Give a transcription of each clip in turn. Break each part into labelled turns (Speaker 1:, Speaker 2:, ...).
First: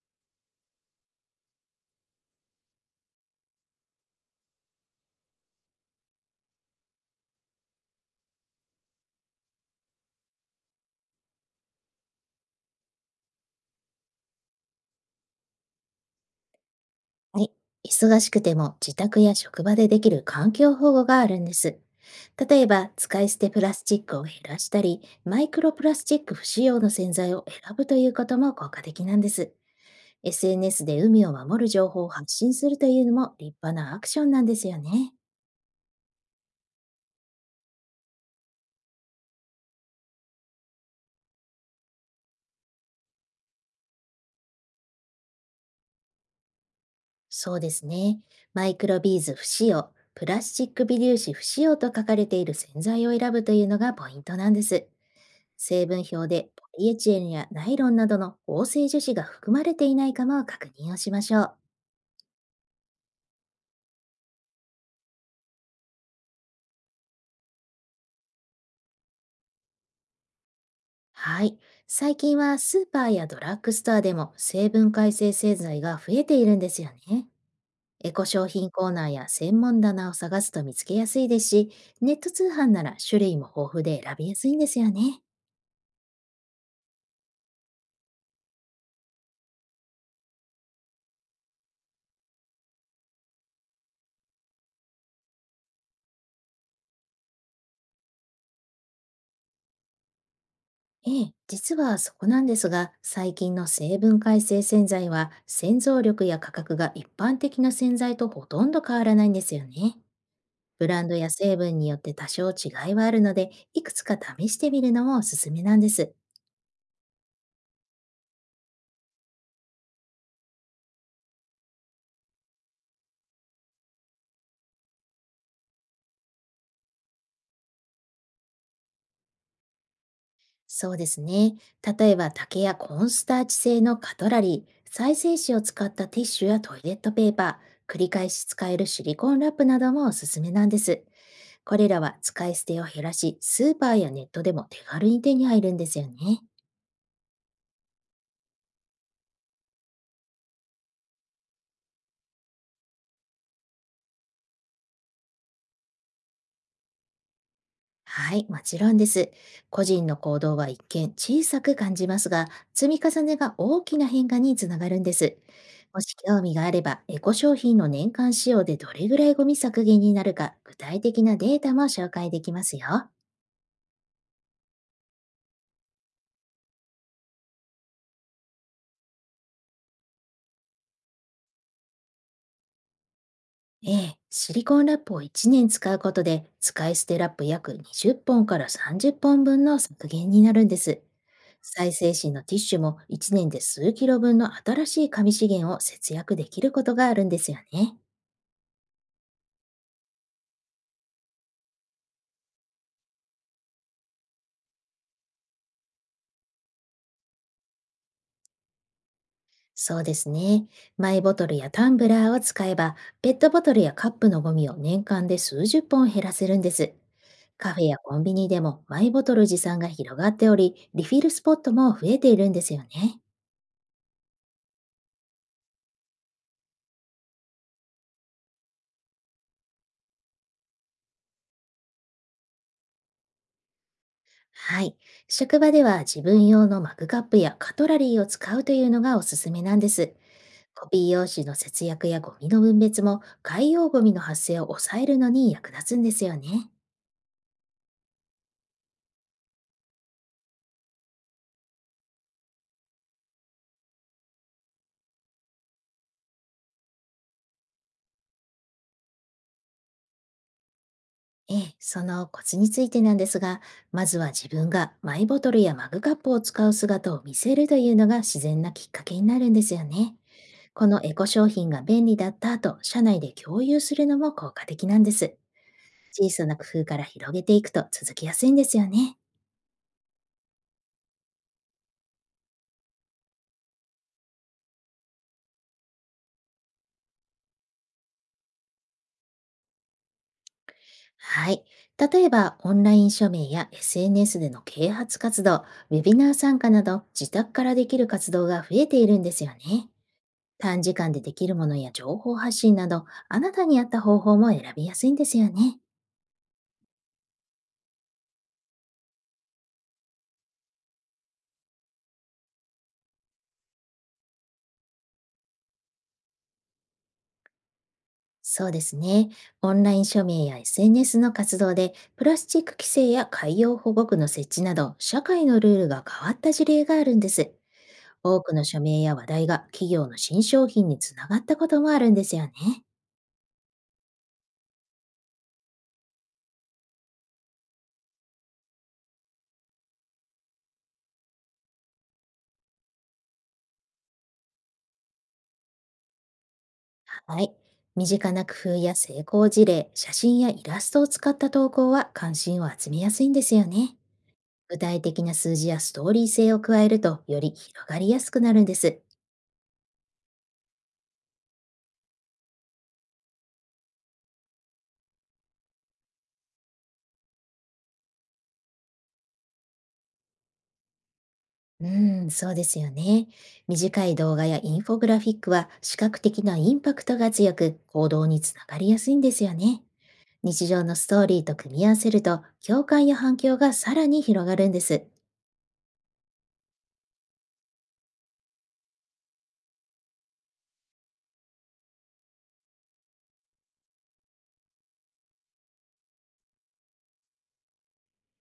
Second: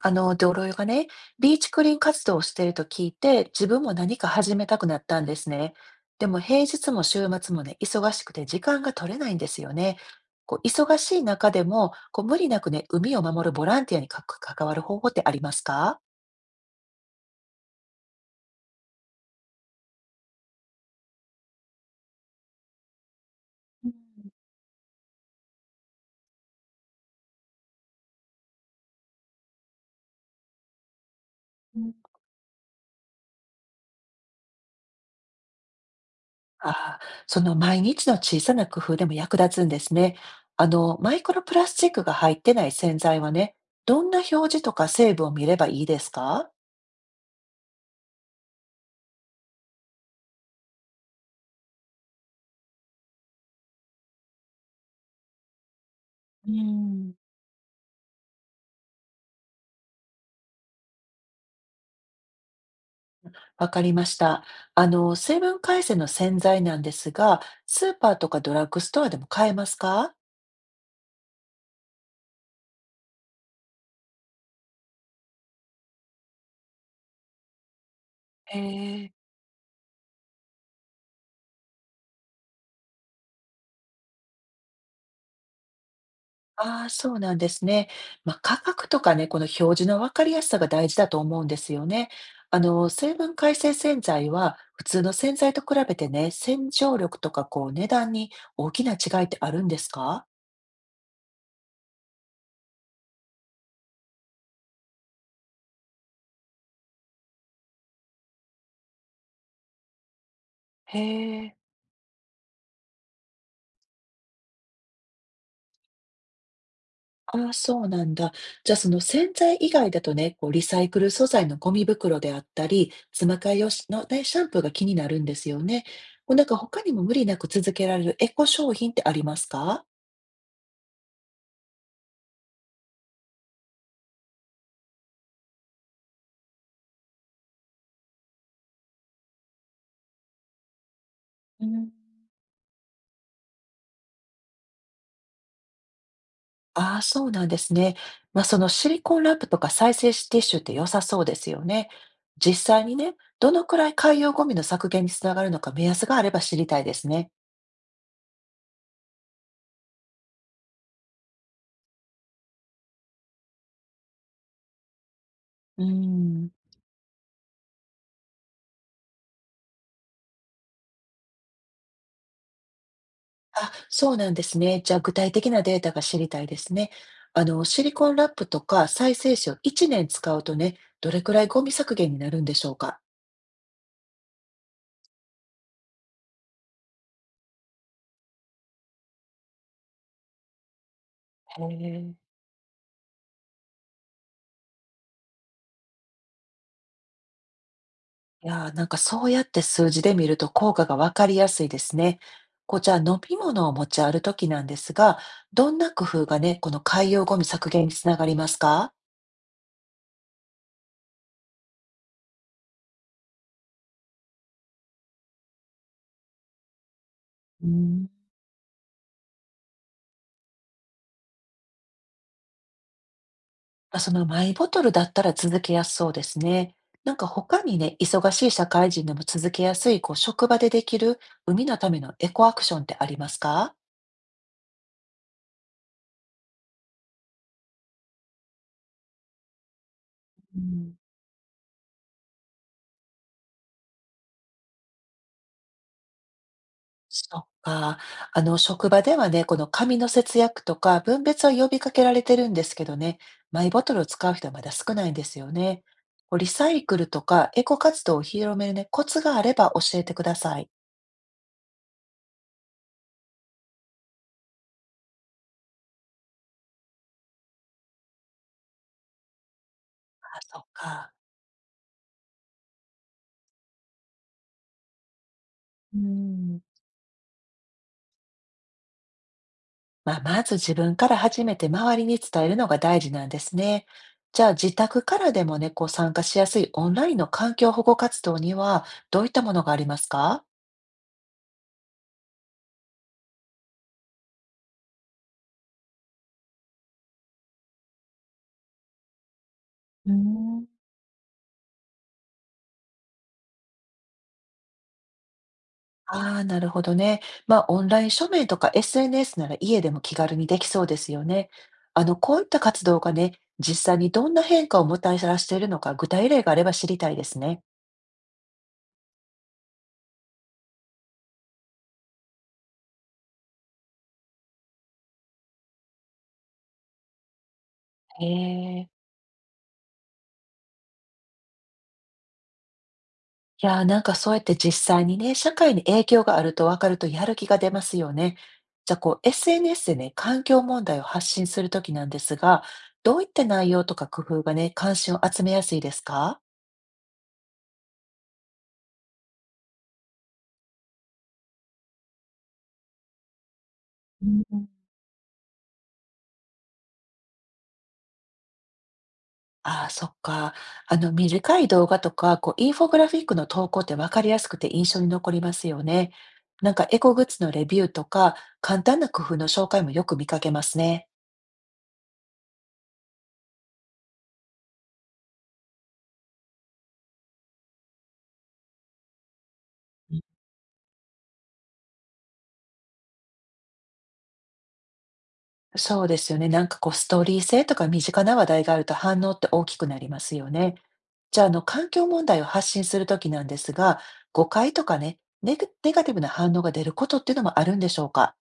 Speaker 1: 同僚がね、ビーチクリーン活動をしていると聞いて、自分も何か始めたくなったんですね。でも平日も週末もね、忙しくて時間が取れないんですよね。忙しい中でも、無理なくね、海を守るボランティアにか関わる方法ってありますか？
Speaker 2: はい。忙しくても自宅や職場でできる環境保護があるんです。例えば、使い捨てプラスチックを減らしたり、マイクロプラスチック不使用の洗剤を選ぶということも効果的なんです。SNS で海を守る
Speaker 1: う
Speaker 2: 情
Speaker 1: ん。
Speaker 2: 報を発信するというのも立派なアクションなんですよね。
Speaker 1: ああ、その毎日の小さな工夫でも役立つんですね。マイクロプラスチックが入ってない洗剤はね、どんな表示とか成分を見ればいいですか？
Speaker 2: そうですね。マイクロビーズ不使用、プラスチック微粒子不使用と書かれている洗剤を選ぶというのがポイントなんです。成分表で
Speaker 1: う
Speaker 2: ポリエチ
Speaker 1: ん、
Speaker 2: レンやナイロンなどの合成樹脂が含まれていないかも確認をしましょう。
Speaker 1: わかりました。成分改善の洗剤なんですが、スーパーとかドラッグストアでも買えますか？
Speaker 2: はい。最近はスーパーやドラッグストアでも成分改正製剤が増えているんですよね。エコ商
Speaker 1: へ
Speaker 2: 品コーナー
Speaker 1: え。
Speaker 2: や専門棚を探すと見つけやすいですし、ネット通販なら種類も豊富で選びやすいんですよね。
Speaker 1: ああ、そうなんですね。まあ、価格とかね、この表示のわかりやすさが大事だと思うんですよね。成分改正洗剤は、普通の洗剤と比べてね、洗浄力とかこう値段に大きな違いってあるんですか？
Speaker 2: ええ、実はそこなんですが、最近の成分改正洗剤は洗浄力や価格が一般的な洗剤とほとんど変わらないんですよね。ブ
Speaker 1: へ
Speaker 2: ランドや
Speaker 1: え。
Speaker 2: 成分によって多少違いはあるので、いくつか試してみるのもおすすめなんです。
Speaker 1: ああ、そうなんだ。じゃあその洗剤以外だとね、こうリサイクル素材のゴミ袋であったり、詰ま替え用しのね、シャンプーが気になるんですよね。こうなんか他にも無理なく続けられるエコ商品ってありますか？
Speaker 2: そうですね。例えば竹やコーンスターチ製のカトラリー、再生紙を使ったティッシュやトイレットペーパー、繰り返し使えるシリコンラップなどもおすすめなんです。
Speaker 1: う
Speaker 2: これ
Speaker 1: ん、
Speaker 2: らは使い捨てを減らし、スーパーやネットでも手軽に手に入るんですよね。
Speaker 1: ああ、そうなんですね。まあ、そのシリコンラップとか再生ティッシュって良さそうですよね。実際にね、どのくらい海洋ゴミの削減につながるのか目安があれば知りたいですね。
Speaker 2: はい、もちろんです。個人の行動は一見小さく感じますが、積み重ねが大きな変化につながるんです。
Speaker 1: う
Speaker 2: もし興
Speaker 1: ん。
Speaker 2: 味があれば、エコ商品の年間使用でどれぐらいゴミ削減になるか、具体的なデータも紹介できますよ。
Speaker 1: あ、そうなんですね。じゃあ、具体的なデータが知りたいですね。シリコンラップとか再生紙を1年使うとね、どれくらいゴミ削減になるんでしょうか。
Speaker 2: ええ、シリコンラップを1年使うことで、使い捨てラップ約20本から30本分の削減になるんです。
Speaker 1: へ
Speaker 2: 再生
Speaker 1: え。
Speaker 2: 紙のティッシュも1年で数キロ分の新しい紙資源を節約できることがあるんですよね。
Speaker 1: いやー、なんかそうやって数字で見ると効果がわかりやすいですね。じゃあ飲み物を持ち歩くときなんですが、どんな工夫がね、この海洋ゴミ削減につながりますか？
Speaker 2: そうですね。マイボトルやタンブラーを使えば、ペットボトルやカップのゴミを年間で数十本減らせるんです。
Speaker 1: う
Speaker 2: カフェや
Speaker 1: ん。
Speaker 2: コンビニでもマイボトル持参が広がっており、リフィルスポットも増えているんですよね。
Speaker 1: あ、そのマイボトルだったら続けやすそうですね。なんか他にね、忙しい社会人でも続けやすい、職場でできる海のためのエコアクションってありますか？
Speaker 2: はい。職場では自分用のマグカップやカトラリーを使うというのがおすすめなんです。
Speaker 1: う
Speaker 2: コ
Speaker 1: ん、
Speaker 2: ピー用紙の節約やゴミの分別も海洋ゴミの発生を抑えるのに役立つんですよね。
Speaker 1: そっか。職場ではね、この紙の節約とか分別は呼びかけられてるんですけどね、マイボトルを使う人はまだ少ないんですよね。こうリサイクルとかエコ活動を広めるね、コツがあれば教えてください。
Speaker 2: ええ、そのコツについてなんですが、まずは自分がマイボトルやマグカップを使う姿を見せるというのが自然なきっかけになるんですよね。
Speaker 1: あ、そっ
Speaker 2: この
Speaker 1: か。
Speaker 2: エコ商品が便利だったと社内で共有するのも効果的なんです。
Speaker 1: う
Speaker 2: 小さな
Speaker 1: ん、
Speaker 2: 工夫から広げていくと続きやすいんですよね。
Speaker 1: まあ、まず自分から始めて周りに伝えるのが大事なんですね。じゃあ自宅からでもね、こう参加しやすいオンラインの環境保護活動にはどういったものがありますか？
Speaker 2: はい。例えば、オンライン署名や SNS での啓発活動、ウェビナー参加など、自宅からできる活動が増えているんですよね。
Speaker 1: うーん。
Speaker 2: 短時間でできるものや情報発信など、あなたに合った方法も選びやすいんですよね。
Speaker 1: ああなるほどね。まあオンライン署名とか SNS なら家でも気軽にできそうですよね。こういった活動がね、実際にどんな変化をもたらしているのか具体例があれば知りたいですね。
Speaker 2: そうですね。オンライン署名や SNS の活動で、プラスチック規制や海洋保護区の設置など、社会のルールが変わった事例があるんです。
Speaker 1: へ
Speaker 2: 多くの署
Speaker 1: え。
Speaker 2: 名や話題が企業の新商品につながったこともあるんですよね。
Speaker 1: いやー、なんかそうやって実際にね、社会に影響があると分かるとやる気が出ますよね。じゃあ、SNS でね、環境問題を発信するときなんですが、どういった内容とか工夫がね、関心を集めやすいですか？
Speaker 2: はい。身近な工夫や成功事例、写真やイラストを使った投稿は関心を集めやすいんですよね。
Speaker 1: うん、
Speaker 2: 具体的な数字やストーリー性を加えるとより広がりやすくなるんです。
Speaker 1: ああー、そっか。短い動画とか、インフォグラフィックの投稿って分かりやすくて印象に残りますよね。なんかエコグッズのレビューとか、簡単な工夫の紹介もよく見かけますね。
Speaker 2: うん、そうですよね。短い動画やインフォグラフィックは視覚的なインパクトが強く行動につながりやすいんですよね。日常のストーリーと組み合わせると共感や反響がさらに広がるんです。
Speaker 1: そうですよね。なんかこうストーリー性とか身近な話題があると反応って大きくなりますよね。じゃあ、環境問題を発信するときなんですが、誤解とかね、ネガティブな反応が出ることっていうのもあるんでしょうか？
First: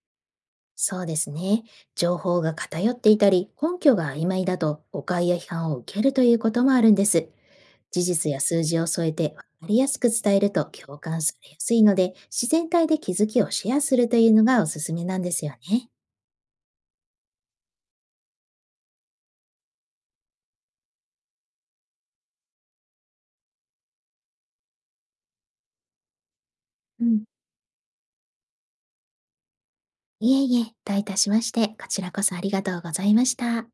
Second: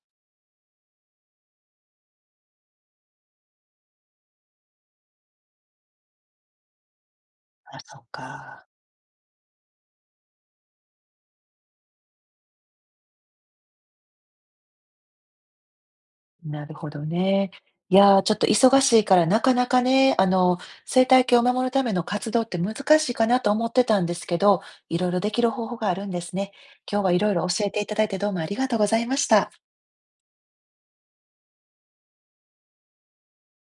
Speaker 2: そうですね。情報が偏っていたり根拠が曖昧だと誤解や批判を受けるということもあるんです。
Speaker 1: あ、そ
Speaker 2: 事
Speaker 1: っ
Speaker 2: 実や数
Speaker 1: か。
Speaker 2: 字を添えて分かりやすく伝えると共感されやすいので、自然体で気づきをシェアするというのがおすすめなんですよね。
Speaker 1: なるほどね。いやー、ちょっと忙しいからなかなかね、生態系を守るための活動って難しいかなと思ってたんですけど、いろいろできる方法があるんですね。今
Speaker 2: う
Speaker 1: 日はい
Speaker 2: ん。
Speaker 1: ろいろ教えていただいてどうもありがとうございました。
Speaker 2: いえいえ、どういたしまして、こちらこそありがとうございました。